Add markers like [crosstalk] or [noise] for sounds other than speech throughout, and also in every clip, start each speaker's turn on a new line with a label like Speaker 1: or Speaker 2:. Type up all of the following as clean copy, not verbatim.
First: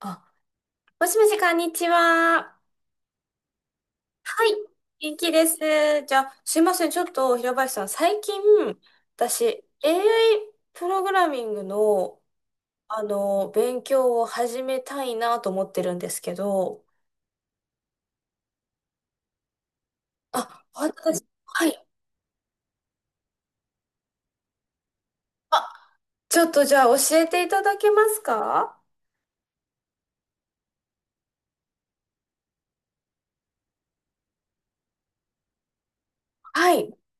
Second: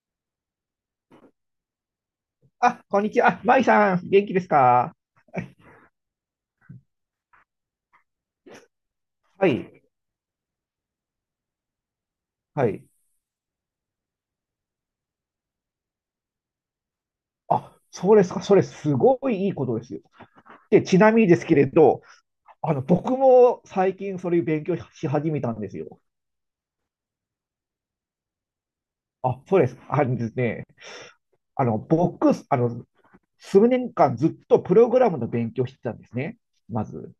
Speaker 1: あ、もしもし、こんにちは。
Speaker 2: あ、こんにちは。あ、まいさん、元気で
Speaker 1: は
Speaker 2: す
Speaker 1: い。
Speaker 2: か？
Speaker 1: 元気です。じゃあ、すいません。ちょっと、平林さん、最近、私、
Speaker 2: はい、
Speaker 1: AI プログラミングの、
Speaker 2: はい。
Speaker 1: 勉強を始めたいなと思ってるんですけど、
Speaker 2: あ、そうですか。それ、すごいいいことですよ。
Speaker 1: あ、
Speaker 2: で、ちなみ
Speaker 1: 私、
Speaker 2: にですけ
Speaker 1: は
Speaker 2: れ
Speaker 1: い。
Speaker 2: ど、僕も最近それ勉強し始めたん
Speaker 1: あ、
Speaker 2: ですよ。
Speaker 1: ちょっと、じゃあ、教えていただけますか？
Speaker 2: あ、そうです。あのですね、僕、数年間ずっとプログラムの勉強してたんですね。
Speaker 1: は
Speaker 2: ま
Speaker 1: い。
Speaker 2: ず、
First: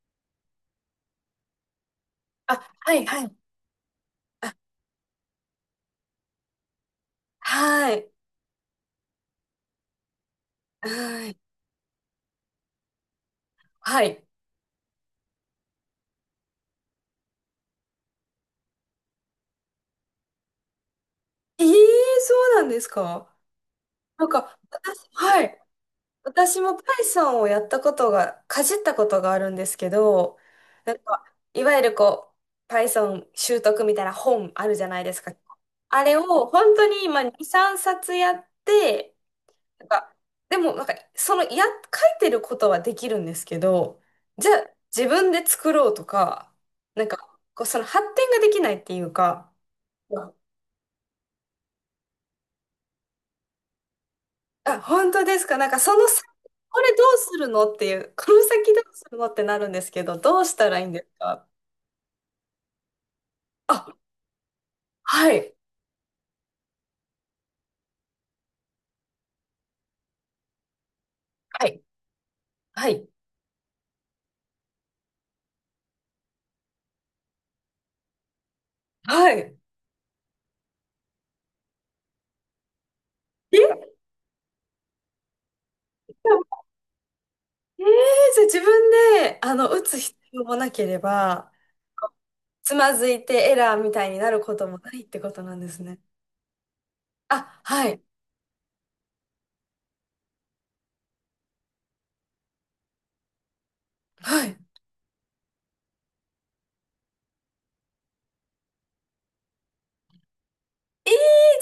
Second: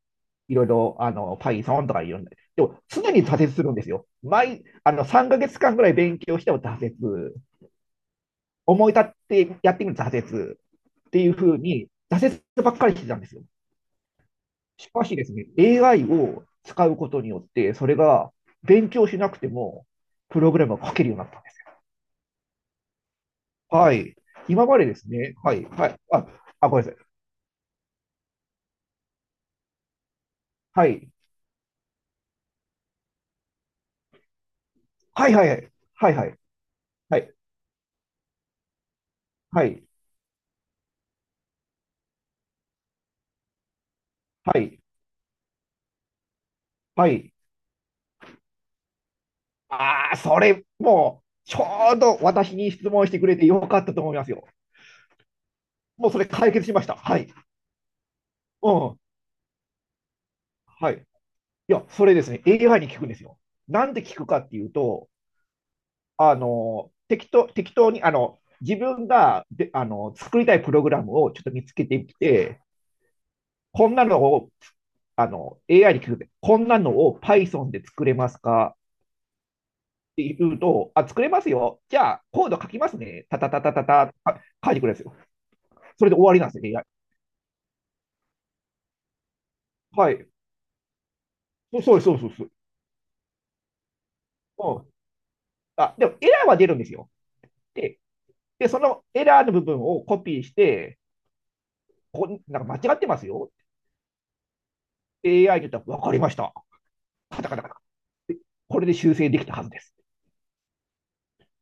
Speaker 2: いろいろ、Python とかいろんな。
Speaker 1: あ、
Speaker 2: でも、
Speaker 1: はい、
Speaker 2: 常
Speaker 1: は
Speaker 2: に
Speaker 1: い。
Speaker 2: 挫折するんですよ。毎、あの、3ヶ月間ぐらい勉強しても挫折。
Speaker 1: はい。
Speaker 2: 思い立ってやってみる挫折。って
Speaker 1: は
Speaker 2: いう
Speaker 1: い。
Speaker 2: ふうに挫折ばっかりしてたんですよ。
Speaker 1: はい。
Speaker 2: しかしですね、AI を使うことによって、それが勉強しなくても、プログラムが書けるようになったんです。
Speaker 1: ええ、そうなんですか？
Speaker 2: はい。
Speaker 1: なんか、
Speaker 2: 今までです
Speaker 1: 私、
Speaker 2: ね、
Speaker 1: は
Speaker 2: は
Speaker 1: い。
Speaker 2: い、はい、あ、
Speaker 1: 私
Speaker 2: あ、
Speaker 1: も
Speaker 2: ごめんなさい。
Speaker 1: Python をやったことが、かじったことがあるんですけど、
Speaker 2: は
Speaker 1: なん
Speaker 2: い、
Speaker 1: か、いわゆるこう、Python 習得みたいな本あるじゃないです
Speaker 2: は
Speaker 1: か。
Speaker 2: い、はい、はい、
Speaker 1: あ
Speaker 2: は
Speaker 1: れ
Speaker 2: い、
Speaker 1: を
Speaker 2: はい、
Speaker 1: 本当に
Speaker 2: は
Speaker 1: 今
Speaker 2: い、
Speaker 1: 2、3冊やって、
Speaker 2: はい、
Speaker 1: なんか、でもなんか、その、書いてることはできるんですけど、じゃ
Speaker 2: は
Speaker 1: あ
Speaker 2: い、
Speaker 1: 自分で作ろうとか、なん
Speaker 2: は
Speaker 1: か、
Speaker 2: い。
Speaker 1: こう、その発展ができないっていうか、
Speaker 2: ああ、それ、もう、ちょうど私に質問してくれてよかったと思いますよ。
Speaker 1: あ、本当ですか。なんかその
Speaker 2: もうそ
Speaker 1: 先、
Speaker 2: れ解決し
Speaker 1: こ
Speaker 2: まし
Speaker 1: れ
Speaker 2: た。
Speaker 1: どう
Speaker 2: はい。
Speaker 1: するのっていう、この
Speaker 2: う
Speaker 1: 先どう
Speaker 2: ん。
Speaker 1: するのってなるんですけど、どうしたらいいん
Speaker 2: はい。
Speaker 1: です
Speaker 2: い
Speaker 1: か？
Speaker 2: や、それですね、AI に聞くんですよ。
Speaker 1: あ、
Speaker 2: なんで聞くかっていうと、
Speaker 1: はい、
Speaker 2: 適当に、あの、自分が、で、あの、作りたいプログラムをちょっと見
Speaker 1: は
Speaker 2: つ
Speaker 1: い。
Speaker 2: けてきて、
Speaker 1: はい。
Speaker 2: こんなのを、AI に聞くで、こんなのを Python で作れますか
Speaker 1: はい。え、
Speaker 2: って言うと、あ、作れますよ。じゃあ、コード書きますね。たた
Speaker 1: え
Speaker 2: たたた
Speaker 1: ー、
Speaker 2: た、あ書いてくれるんですよ。それで終わりなんですよ、AI。
Speaker 1: じゃあ自分で、打つ
Speaker 2: は
Speaker 1: 必
Speaker 2: い。
Speaker 1: 要もなければ、
Speaker 2: そうです、そうです、そうです。
Speaker 1: つまずいてエラーみたいになることも
Speaker 2: うん、
Speaker 1: ないってことなんです
Speaker 2: あ、
Speaker 1: ね。
Speaker 2: でもエラーは出るんですよ。
Speaker 1: あ、は
Speaker 2: で、
Speaker 1: い、
Speaker 2: で、そのエラーの部分をコピーして、ここなんか間違ってますよ。
Speaker 1: はい。
Speaker 2: AI に言ったら、わかりました。カタカタカ、これで修正できたはずです。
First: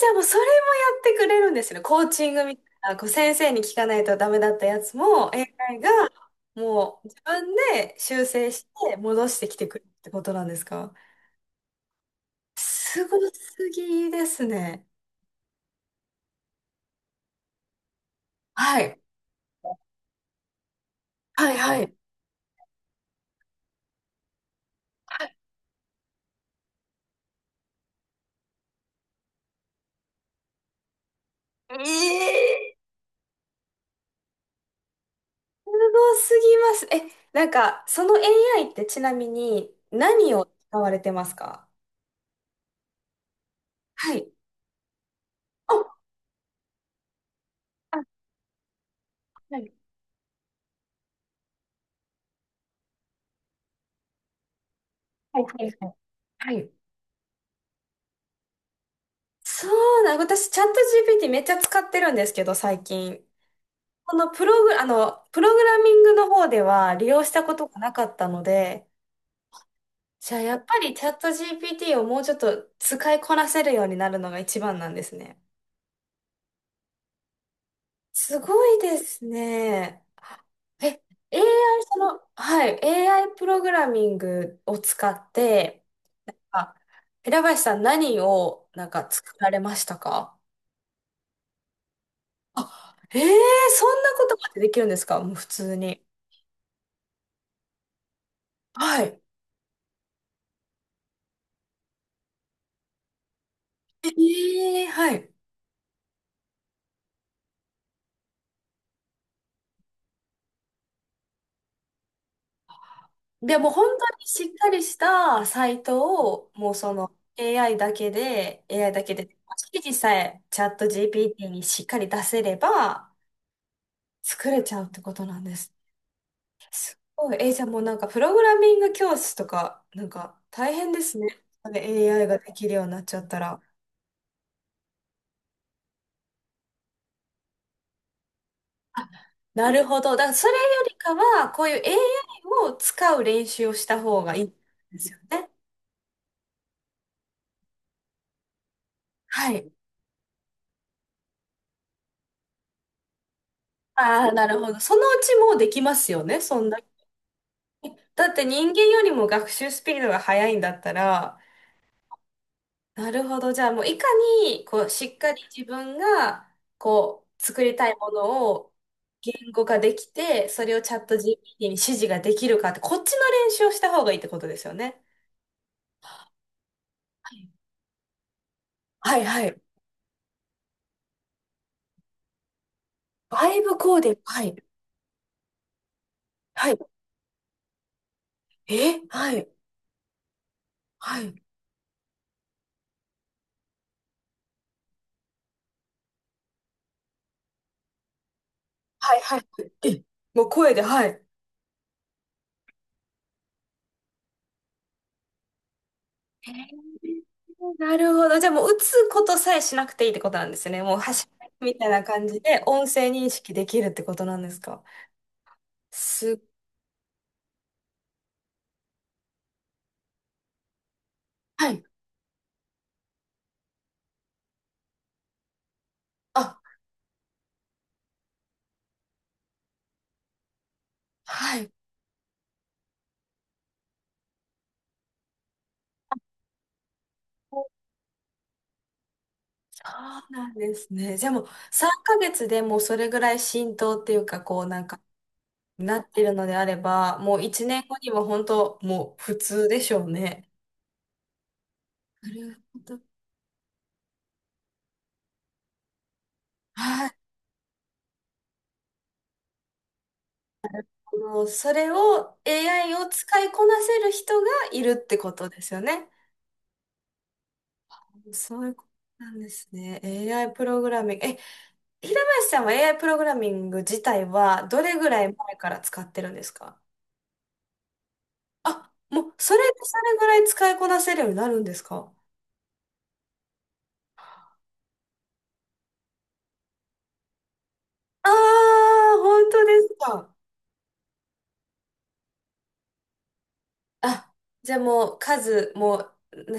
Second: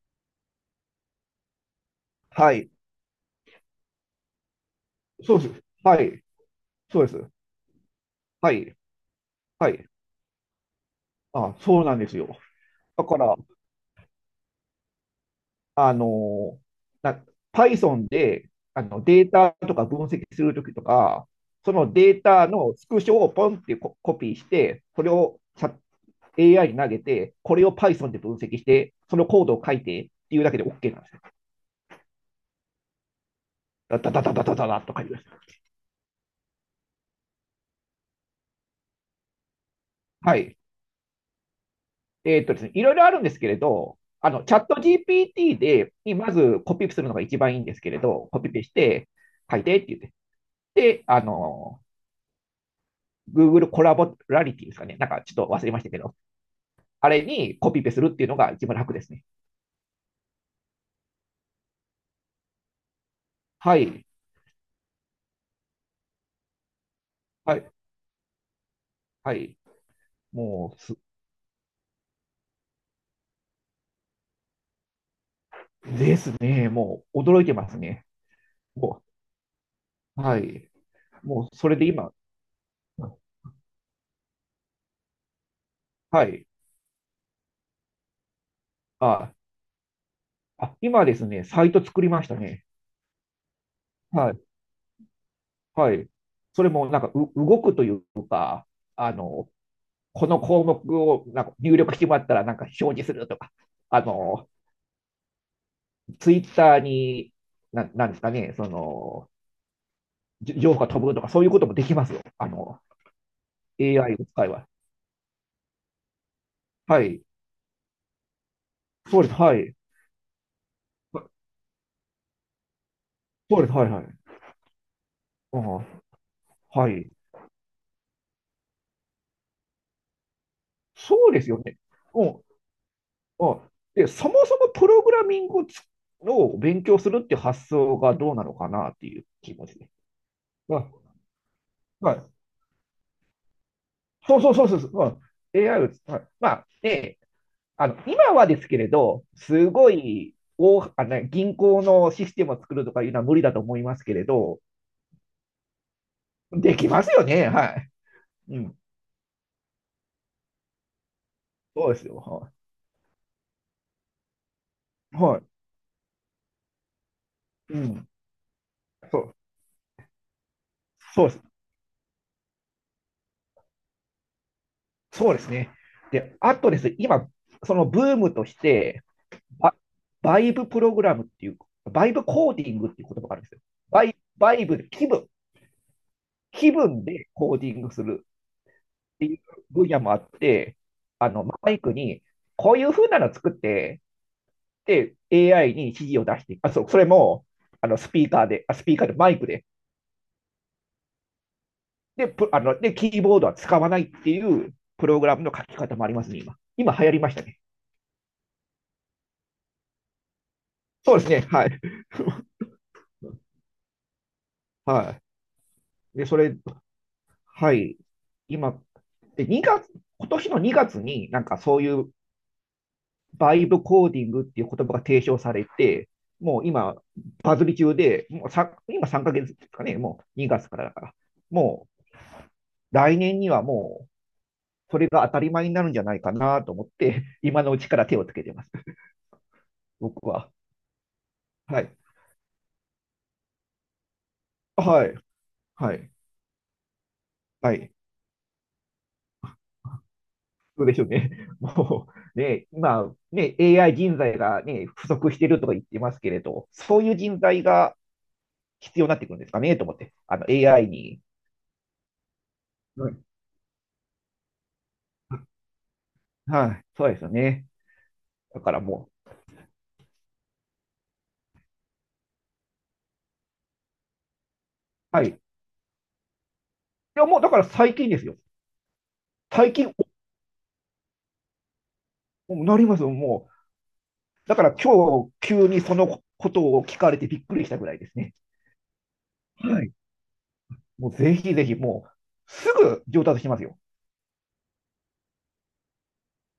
Speaker 1: じゃあもうそれもやってくれるんですよね。コーチング
Speaker 2: は
Speaker 1: みたい
Speaker 2: い。
Speaker 1: な、こう先生に聞かないとダメだったやつも
Speaker 2: そうです。
Speaker 1: AI が
Speaker 2: はい。
Speaker 1: も
Speaker 2: そう
Speaker 1: う
Speaker 2: で
Speaker 1: 自
Speaker 2: す。
Speaker 1: 分で修正
Speaker 2: は
Speaker 1: し
Speaker 2: い。
Speaker 1: て戻してきて
Speaker 2: は
Speaker 1: くる
Speaker 2: い。
Speaker 1: ってことなんですか？
Speaker 2: あ、そうなんですよ。だ
Speaker 1: すご
Speaker 2: から、
Speaker 1: すぎですね。
Speaker 2: あのな、Python で
Speaker 1: はい。
Speaker 2: データとか分析するときとか、
Speaker 1: はい、
Speaker 2: そ
Speaker 1: は
Speaker 2: の
Speaker 1: い。
Speaker 2: データのスクショをポンってココピーして、それを AI に投げて、これを Python で分析して、そのコードを書いてっていうだけで OK なんですよ。
Speaker 1: ええ、
Speaker 2: ダダダダダダダッと書いてください。
Speaker 1: すごすぎます。え、なんか、その AI ってちなみに何
Speaker 2: は
Speaker 1: を
Speaker 2: い。
Speaker 1: 使われてますか？
Speaker 2: ですね、いろいろあるんですけれど、
Speaker 1: はい。
Speaker 2: チャット GPT で、
Speaker 1: あ、
Speaker 2: にまずコピーするのが一番いいんですけれ
Speaker 1: あ、
Speaker 2: ど、コピペして、書
Speaker 1: は
Speaker 2: い
Speaker 1: い、
Speaker 2: てって言って、で、Google コラボラリティですかね。なんかち
Speaker 1: はい、
Speaker 2: ょっと忘
Speaker 1: は
Speaker 2: れ
Speaker 1: い、
Speaker 2: まし
Speaker 1: は
Speaker 2: た
Speaker 1: い。
Speaker 2: けど、
Speaker 1: はい。
Speaker 2: あれにコピペするっていうのが一番楽ですね。
Speaker 1: そうな、私、チャット GPT めっちゃ使ってるんですけど、最近。
Speaker 2: はい。
Speaker 1: このプログラミングの方では利用したこ
Speaker 2: は
Speaker 1: と
Speaker 2: い。
Speaker 1: がなかったので、
Speaker 2: はい。
Speaker 1: じゃあやっ
Speaker 2: も
Speaker 1: ぱ
Speaker 2: うす、
Speaker 1: りチャット GPT をもうちょっと使いこなせるようになるのが一番なんですね。
Speaker 2: ですね。もう、驚いてますね。
Speaker 1: すごいで
Speaker 2: も
Speaker 1: すね。
Speaker 2: う、はい。
Speaker 1: え、AI、
Speaker 2: もう、それで
Speaker 1: そ
Speaker 2: 今、
Speaker 1: の、はい、AI プログラミングを使って、
Speaker 2: はい。
Speaker 1: あ、平林さん何をなんか
Speaker 2: あ、
Speaker 1: 作られましたか？
Speaker 2: あ、今ですね、サイト作りましたね。
Speaker 1: あ、ええ、そんなこ
Speaker 2: は
Speaker 1: と
Speaker 2: い。
Speaker 1: までできるんですか？もう普通
Speaker 2: は
Speaker 1: に。
Speaker 2: い。それもなんか動くというか、
Speaker 1: は
Speaker 2: あ
Speaker 1: い。
Speaker 2: の、この項目をなんか入力してもらったらなんか表示するとか、あの、
Speaker 1: ええ、はい。
Speaker 2: ツイッターに、なんですかね、その、情報が飛ぶとか、そういうこともできますよ。
Speaker 1: で、もう本
Speaker 2: AI
Speaker 1: 当
Speaker 2: を
Speaker 1: にし
Speaker 2: 使え
Speaker 1: っ
Speaker 2: ば。
Speaker 1: かりしたサイトを、もうそ
Speaker 2: は
Speaker 1: の
Speaker 2: い。
Speaker 1: AI だけで、AI だけ
Speaker 2: そう
Speaker 1: で、
Speaker 2: です。はい。
Speaker 1: 指示さえチャット GPT にしっかり出せれば
Speaker 2: そうです。はい。はい。
Speaker 1: 作れちゃうってことなんで
Speaker 2: う
Speaker 1: す。す
Speaker 2: ん、はい。
Speaker 1: いえーじゃあもうなんかプログラミング教室とか、なんか大変ですね。
Speaker 2: そうですよ
Speaker 1: そ
Speaker 2: ね。
Speaker 1: れ
Speaker 2: う
Speaker 1: AI
Speaker 2: ん。
Speaker 1: ができるようになっちゃった
Speaker 2: う
Speaker 1: ら。
Speaker 2: ん。で、そもそもプログラミングを勉強するっていう発想がどうなのかなっていう気持
Speaker 1: な
Speaker 2: ち
Speaker 1: る
Speaker 2: で。
Speaker 1: ほど。だからそれよ
Speaker 2: あ、
Speaker 1: りかは、こういう
Speaker 2: はい。
Speaker 1: AI を使う練習をした方が
Speaker 2: そ
Speaker 1: い
Speaker 2: う
Speaker 1: いん
Speaker 2: そうそうそうそ
Speaker 1: ですよ
Speaker 2: う、
Speaker 1: ね。
Speaker 2: うん、AI をはい、まあ、で、今はですけれど、
Speaker 1: は
Speaker 2: す
Speaker 1: い。
Speaker 2: ごい大、あの、銀行のシステムを作るとかいうのは無理だと思いますけれ
Speaker 1: ああ、なる
Speaker 2: ど、
Speaker 1: ほど。そのうちもうできますよね、そん
Speaker 2: で
Speaker 1: だけ。
Speaker 2: きますよね、は
Speaker 1: だって
Speaker 2: い。う
Speaker 1: 人
Speaker 2: ん、
Speaker 1: 間よりも学習スピードが速いんだったら、
Speaker 2: そうですよ。は
Speaker 1: なるほど。じゃあもういかに、こう、し
Speaker 2: い。
Speaker 1: っか
Speaker 2: は
Speaker 1: り
Speaker 2: い、
Speaker 1: 自分が、こう、作り
Speaker 2: う
Speaker 1: たい
Speaker 2: ん、
Speaker 1: ものを
Speaker 2: そ
Speaker 1: 言
Speaker 2: う、
Speaker 1: 語化できて、それをチャット
Speaker 2: そうです。
Speaker 1: GPT に指示ができるかって、こっちの練習をした方がいいってことですよね。
Speaker 2: そうですね。で、あとですね、今、
Speaker 1: は
Speaker 2: そのブームとして、
Speaker 1: い、はい、はい。
Speaker 2: バ、バイブプログラムっていう、バイブコーディングっていう言葉があるん
Speaker 1: バ
Speaker 2: ですよ。
Speaker 1: イブコー
Speaker 2: バ
Speaker 1: ディン
Speaker 2: イ、
Speaker 1: グ。は
Speaker 2: バ
Speaker 1: い。
Speaker 2: イブ、
Speaker 1: は
Speaker 2: 気
Speaker 1: い、
Speaker 2: 分でコーディングする。
Speaker 1: え、
Speaker 2: って
Speaker 1: は
Speaker 2: いう
Speaker 1: い、
Speaker 2: 分野もあって、
Speaker 1: はい、
Speaker 2: マイクに、こういう風なの作って、で、AI に指示を出して、あ、そう、それも、スピーカーで、
Speaker 1: はい、
Speaker 2: マ
Speaker 1: は
Speaker 2: イ
Speaker 1: い。
Speaker 2: クで、
Speaker 1: え、もう声で、はい。
Speaker 2: で、プあの、で、キーボードは使わないっていうプログラムの書き方もありますね、
Speaker 1: へ
Speaker 2: 今。今流行り
Speaker 1: ー、
Speaker 2: ましたね。
Speaker 1: なるほど。じゃあもう打つことさえしなくていいってことなんですね。もう
Speaker 2: そうで
Speaker 1: 走
Speaker 2: す
Speaker 1: る
Speaker 2: ね、は
Speaker 1: み
Speaker 2: い。
Speaker 1: たいな感じで音声認識できるってことなんですか？
Speaker 2: [laughs] はい。で、
Speaker 1: す
Speaker 2: そ
Speaker 1: っ
Speaker 2: れ、はい。今、で、2月、今年の2月になんか
Speaker 1: は
Speaker 2: そ
Speaker 1: い。
Speaker 2: ういうバイブコーディングっていう言葉が提唱されて、
Speaker 1: あ、
Speaker 2: もう今、バズり中で、もうさ今3ヶ月ですかね、もう2月からだから、
Speaker 1: はい。
Speaker 2: もう来年にはもうそれが当たり前になるんじゃないかなと思って、[laughs] 今
Speaker 1: そ
Speaker 2: のうちから手をつけてます、僕
Speaker 1: うな
Speaker 2: は。
Speaker 1: んですね。じゃあもう
Speaker 2: はい。
Speaker 1: 3ヶ月でもうそれぐらい浸透っていうか、こうなんか
Speaker 2: はい。は
Speaker 1: なっ
Speaker 2: い。
Speaker 1: てるのであれば、もう1
Speaker 2: は
Speaker 1: 年
Speaker 2: い。
Speaker 1: 後には本当もう普通でしょうね。
Speaker 2: そうでしょうね。[laughs] も
Speaker 1: な
Speaker 2: う
Speaker 1: る
Speaker 2: ね、
Speaker 1: ほど。
Speaker 2: 今、ね、AI 人材がね、不足してるとか言ってますけれど、そう
Speaker 1: は
Speaker 2: いう
Speaker 1: い。
Speaker 2: 人材が必要になってくるんですかねと思って、AI に。
Speaker 1: もうそれを AI を
Speaker 2: うん、
Speaker 1: 使いこなせる人がいるってことですよね。
Speaker 2: はい。そうですよね。
Speaker 1: そ
Speaker 2: だ
Speaker 1: うい
Speaker 2: か
Speaker 1: う
Speaker 2: ら
Speaker 1: こ
Speaker 2: も
Speaker 1: となんですね。AI プログラミング。え、平林さんは AI プログラミング自体はどれぐ
Speaker 2: う。
Speaker 1: ら
Speaker 2: はい。
Speaker 1: い
Speaker 2: い
Speaker 1: 前から使ってるんですか？
Speaker 2: や、もうだから最近ですよ。
Speaker 1: あ、もうそれ、
Speaker 2: 最近、
Speaker 1: それぐらい使いこなせるようになるんですか？
Speaker 2: なりますよ、もう。だから今日、急にそのことを聞かれてびっくりしたぐらいです
Speaker 1: あ
Speaker 2: ね。
Speaker 1: あー、本当で
Speaker 2: はい。
Speaker 1: すか。
Speaker 2: もうぜひぜひ、もう、すぐ上達しますよ。
Speaker 1: あ、じゃあもう数も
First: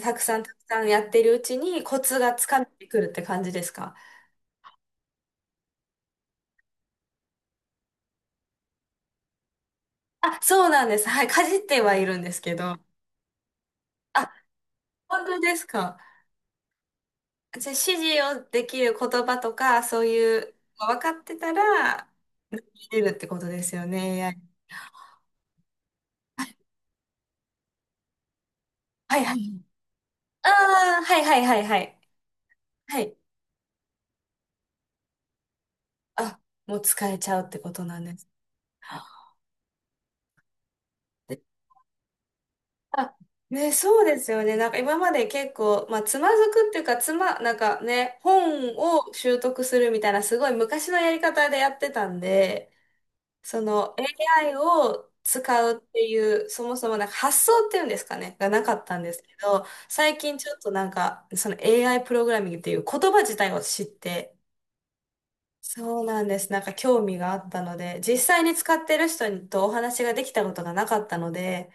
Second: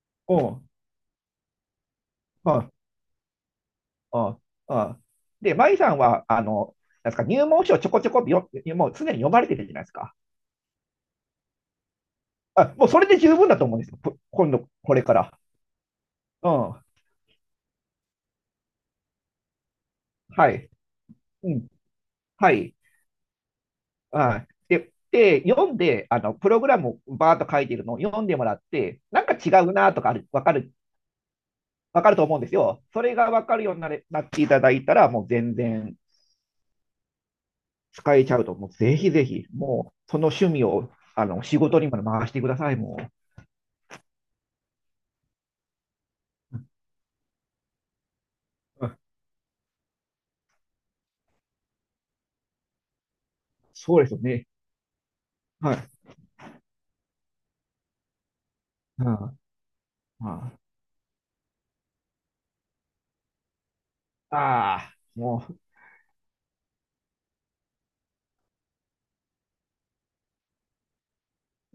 Speaker 1: たくさ
Speaker 2: う
Speaker 1: んたく
Speaker 2: ん。
Speaker 1: さんやってるうちにコツがつか
Speaker 2: あ
Speaker 1: めてくるって感じですか？
Speaker 2: あ、ああで、舞さんは、なんですか、入門書をちょこちょこもう常に読まれてるじゃないですか。
Speaker 1: あ、そうなんです。はい、かじってはいるんですけ
Speaker 2: あ、
Speaker 1: ど。
Speaker 2: もうそれで十分だと思うんですよ。
Speaker 1: あ、
Speaker 2: 今度、これか
Speaker 1: 本
Speaker 2: ら。
Speaker 1: 当ですか。
Speaker 2: うん。
Speaker 1: じゃあ、指示をできる言葉とか、そうい
Speaker 2: は
Speaker 1: う
Speaker 2: い。
Speaker 1: の分かって
Speaker 2: う
Speaker 1: た
Speaker 2: ん。
Speaker 1: ら、
Speaker 2: はい。
Speaker 1: 入れるってことですよね、
Speaker 2: は
Speaker 1: AI。
Speaker 2: い。で、読んで、プログラムをバーッと書いてるのを読んでもらって、
Speaker 1: は
Speaker 2: な
Speaker 1: い、
Speaker 2: ん
Speaker 1: は
Speaker 2: か違
Speaker 1: い。
Speaker 2: うなとかわ
Speaker 1: あ
Speaker 2: かる、
Speaker 1: あ、はい、はい、はい、はい。
Speaker 2: わかると思うんですよ。
Speaker 1: は
Speaker 2: それ
Speaker 1: い。
Speaker 2: がわかるようになっていただいたら、もう全然
Speaker 1: あ、もう使えちゃうってことなんで
Speaker 2: 使え
Speaker 1: す。
Speaker 2: ちゃうと、もうぜひぜひ、もうその趣味を、
Speaker 1: で、
Speaker 2: 仕事にも回してください、も
Speaker 1: あ、
Speaker 2: う。
Speaker 1: ね、そうですよね。なんか今まで結構、まあ、つまずくっていうか、なんかね、本
Speaker 2: うん、
Speaker 1: を習得するみたいな、すごい昔のやり方でやってたんで、その
Speaker 2: そうですよね。
Speaker 1: AI を使
Speaker 2: は
Speaker 1: う
Speaker 2: い。
Speaker 1: っていう、そもそもなんか発想っていうんですかね、がなかったん
Speaker 2: う
Speaker 1: ですけ
Speaker 2: ん、
Speaker 1: ど、最近ち
Speaker 2: あ
Speaker 1: ょっとなんか、その AI プログラミングっていう言葉自体を知って、
Speaker 2: あー、もう、
Speaker 1: そうなんです。なんか興味があったので、実際に使ってる人とお話ができたことがなかったので、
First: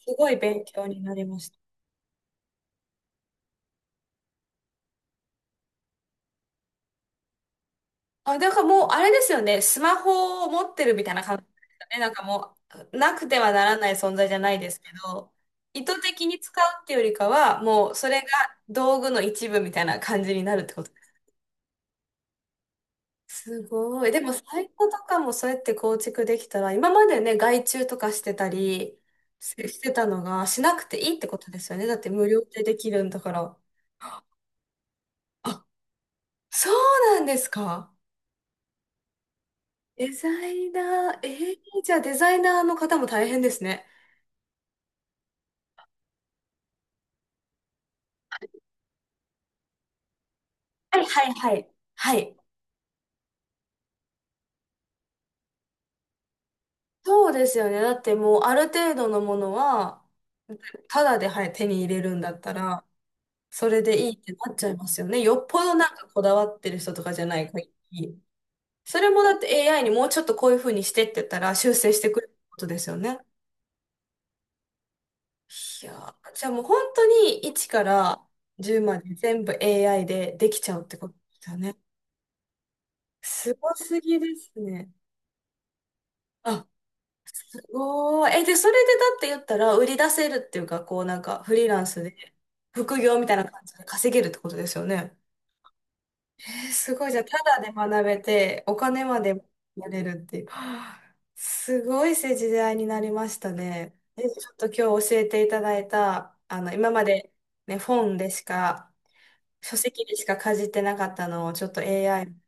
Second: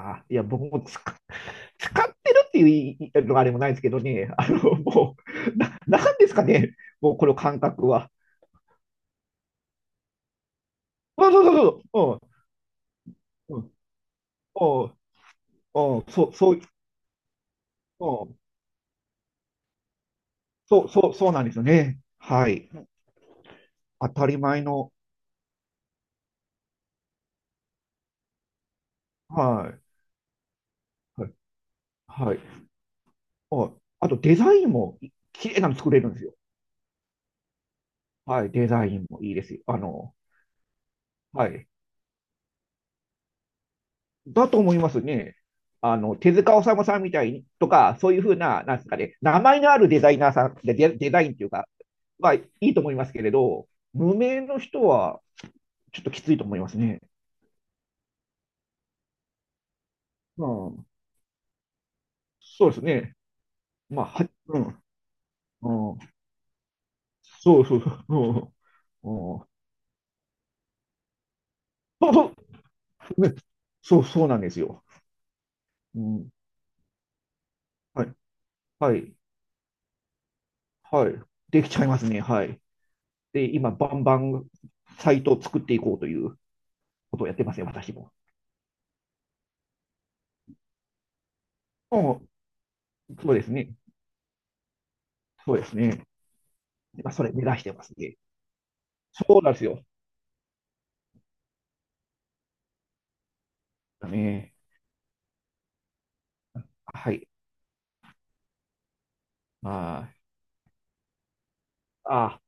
Speaker 1: す
Speaker 2: あ、
Speaker 1: ご
Speaker 2: い
Speaker 1: い
Speaker 2: や、僕
Speaker 1: 勉
Speaker 2: も
Speaker 1: 強
Speaker 2: 使
Speaker 1: にな
Speaker 2: っ、
Speaker 1: りました。
Speaker 2: 使ってるっていういいのがあれもないですけどね、もう、なんですかね、もうこの感覚は。
Speaker 1: あ、だからもう、あれですよね。スマホを持ってるみたいな
Speaker 2: そう
Speaker 1: 感
Speaker 2: そ
Speaker 1: じ
Speaker 2: う
Speaker 1: で
Speaker 2: そ
Speaker 1: す
Speaker 2: う
Speaker 1: よね。なん
Speaker 2: そ
Speaker 1: かもう、なくては
Speaker 2: う。うん、
Speaker 1: な
Speaker 2: うん、
Speaker 1: らない存在じゃない
Speaker 2: う
Speaker 1: ですけど、意
Speaker 2: ん、
Speaker 1: 図
Speaker 2: うん、そ
Speaker 1: 的
Speaker 2: う、
Speaker 1: に
Speaker 2: そ
Speaker 1: 使
Speaker 2: う、うん、
Speaker 1: うっていうよりかは、もう、それが道具の一部みたいな感じになるって
Speaker 2: そ
Speaker 1: こ
Speaker 2: う、
Speaker 1: と。
Speaker 2: そう、そうなんですよね。はい。
Speaker 1: すご
Speaker 2: 当
Speaker 1: い。で
Speaker 2: た
Speaker 1: も、
Speaker 2: り
Speaker 1: サ
Speaker 2: 前
Speaker 1: イト
Speaker 2: の、
Speaker 1: とかもそうやって構築できたら、今までね、外注とかしてたりし
Speaker 2: は
Speaker 1: してたのが、しなくていいっ
Speaker 2: い、
Speaker 1: て
Speaker 2: はい、
Speaker 1: ことですよね。だって無
Speaker 2: はい。
Speaker 1: 料でできるんだから。
Speaker 2: うん、あと、デザインも綺麗
Speaker 1: あ、
Speaker 2: なの作れるんですよ。
Speaker 1: そうなんですか。
Speaker 2: はい、デザインもいいですよ。
Speaker 1: デザイナー、え
Speaker 2: は
Speaker 1: ー、
Speaker 2: い。
Speaker 1: じゃあデザイナーの方も大変ですね。
Speaker 2: だと思いますね。手塚治虫さんみたいに、とか、そういうふうな、なんですかね、名前のあるデザイナーさん、
Speaker 1: はい、
Speaker 2: デザ
Speaker 1: は
Speaker 2: イ
Speaker 1: い、
Speaker 2: ンっていう
Speaker 1: は
Speaker 2: か、
Speaker 1: い。は
Speaker 2: まあ、
Speaker 1: い。
Speaker 2: いいと思いますけれど、無名の人は、ちょっときついと思いますね。
Speaker 1: そうですよね。だってもうある程度のものは、
Speaker 2: うん、
Speaker 1: ただで、はい、手に入れるんだった
Speaker 2: そうです
Speaker 1: ら、
Speaker 2: ね。
Speaker 1: それで
Speaker 2: まあ、
Speaker 1: いいってなっ
Speaker 2: う
Speaker 1: ちゃいますよね。よっぽどな
Speaker 2: ん、う
Speaker 1: ん
Speaker 2: ん、
Speaker 1: かこだわってる人とかじゃない
Speaker 2: そう
Speaker 1: 限
Speaker 2: そうそ
Speaker 1: り。
Speaker 2: う、
Speaker 1: それ
Speaker 2: う
Speaker 1: もだ
Speaker 2: ん、
Speaker 1: っ
Speaker 2: う
Speaker 1: て
Speaker 2: ん、
Speaker 1: AI にもうちょっとこういう風にしてって言ったら修正
Speaker 2: [laughs]
Speaker 1: し
Speaker 2: そ
Speaker 1: て
Speaker 2: う
Speaker 1: くれ
Speaker 2: そ
Speaker 1: ることですよね。
Speaker 2: うねそうそうなんですよ。
Speaker 1: い
Speaker 2: う
Speaker 1: や
Speaker 2: ん、
Speaker 1: ー、じゃあもう本当に1か
Speaker 2: はい、
Speaker 1: ら10
Speaker 2: は
Speaker 1: まで
Speaker 2: い、
Speaker 1: 全部 AI でできちゃうってこ
Speaker 2: は
Speaker 1: と
Speaker 2: い。
Speaker 1: ですよ
Speaker 2: でき
Speaker 1: ね。
Speaker 2: ちゃいますね、はい。で、
Speaker 1: す
Speaker 2: 今、
Speaker 1: ご
Speaker 2: バ
Speaker 1: す
Speaker 2: ンバ
Speaker 1: ぎで
Speaker 2: ン
Speaker 1: すね。
Speaker 2: サイトを作っていこうという
Speaker 1: あ、
Speaker 2: ことをやってますね、私も。
Speaker 1: おー、え、で、それでだって言ったら、売り出せるっていうか、こうなんか、フリーラン
Speaker 2: う
Speaker 1: スで、
Speaker 2: ん、
Speaker 1: 副業み
Speaker 2: そ
Speaker 1: た
Speaker 2: う
Speaker 1: い
Speaker 2: で
Speaker 1: な
Speaker 2: す
Speaker 1: 感じ
Speaker 2: ね、
Speaker 1: で稼げるってことですよね。
Speaker 2: そうですね。
Speaker 1: え、すご
Speaker 2: ま
Speaker 1: い、
Speaker 2: あ、
Speaker 1: じゃ
Speaker 2: そ
Speaker 1: あ、
Speaker 2: れ
Speaker 1: た
Speaker 2: 目指
Speaker 1: だ
Speaker 2: し
Speaker 1: で
Speaker 2: てます
Speaker 1: 学
Speaker 2: ね。
Speaker 1: べて、お金ま
Speaker 2: そ
Speaker 1: で
Speaker 2: うなんですよ。
Speaker 1: やれるっていう。はあ、すごい時代になりましたね。
Speaker 2: だ
Speaker 1: え、ちょ
Speaker 2: ね。
Speaker 1: っと今日教えていただいた、今ま
Speaker 2: はい。
Speaker 1: でね、本でしか、
Speaker 2: ま
Speaker 1: 書籍でしかかじってなかったのを、ちょっと AI
Speaker 2: あ、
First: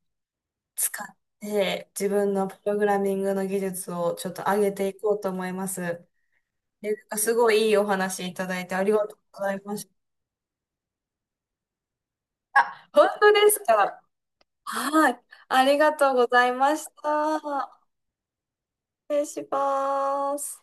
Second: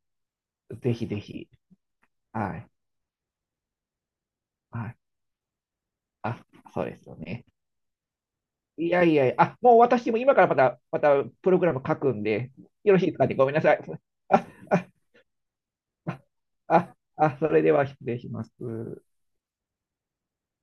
Speaker 2: あ、ぜ
Speaker 1: 使
Speaker 2: ひぜ
Speaker 1: っ
Speaker 2: ひ。
Speaker 1: て、自分の
Speaker 2: は
Speaker 1: プ
Speaker 2: い。
Speaker 1: ログラミングの技術をちょっと上げ
Speaker 2: は
Speaker 1: てい
Speaker 2: い。
Speaker 1: こうと思います。
Speaker 2: あ、そうで
Speaker 1: で、
Speaker 2: すよ
Speaker 1: す
Speaker 2: ね。
Speaker 1: ごいいいお話いただいてあ
Speaker 2: い
Speaker 1: り
Speaker 2: や
Speaker 1: がと
Speaker 2: い
Speaker 1: う
Speaker 2: やいや、
Speaker 1: ござ
Speaker 2: あ、
Speaker 1: いま
Speaker 2: もう
Speaker 1: し
Speaker 2: 私も今からまたプログラム書くんで、
Speaker 1: た。あ、
Speaker 2: よろしい
Speaker 1: 本
Speaker 2: ですか
Speaker 1: 当
Speaker 2: ね。ご
Speaker 1: で
Speaker 2: めん
Speaker 1: す
Speaker 2: なさい。
Speaker 1: か。
Speaker 2: あ、あ、
Speaker 1: はい。ありがとうございま
Speaker 2: あ、
Speaker 1: し
Speaker 2: あ、あ、それで
Speaker 1: た。
Speaker 2: は失礼します。
Speaker 1: 失礼します。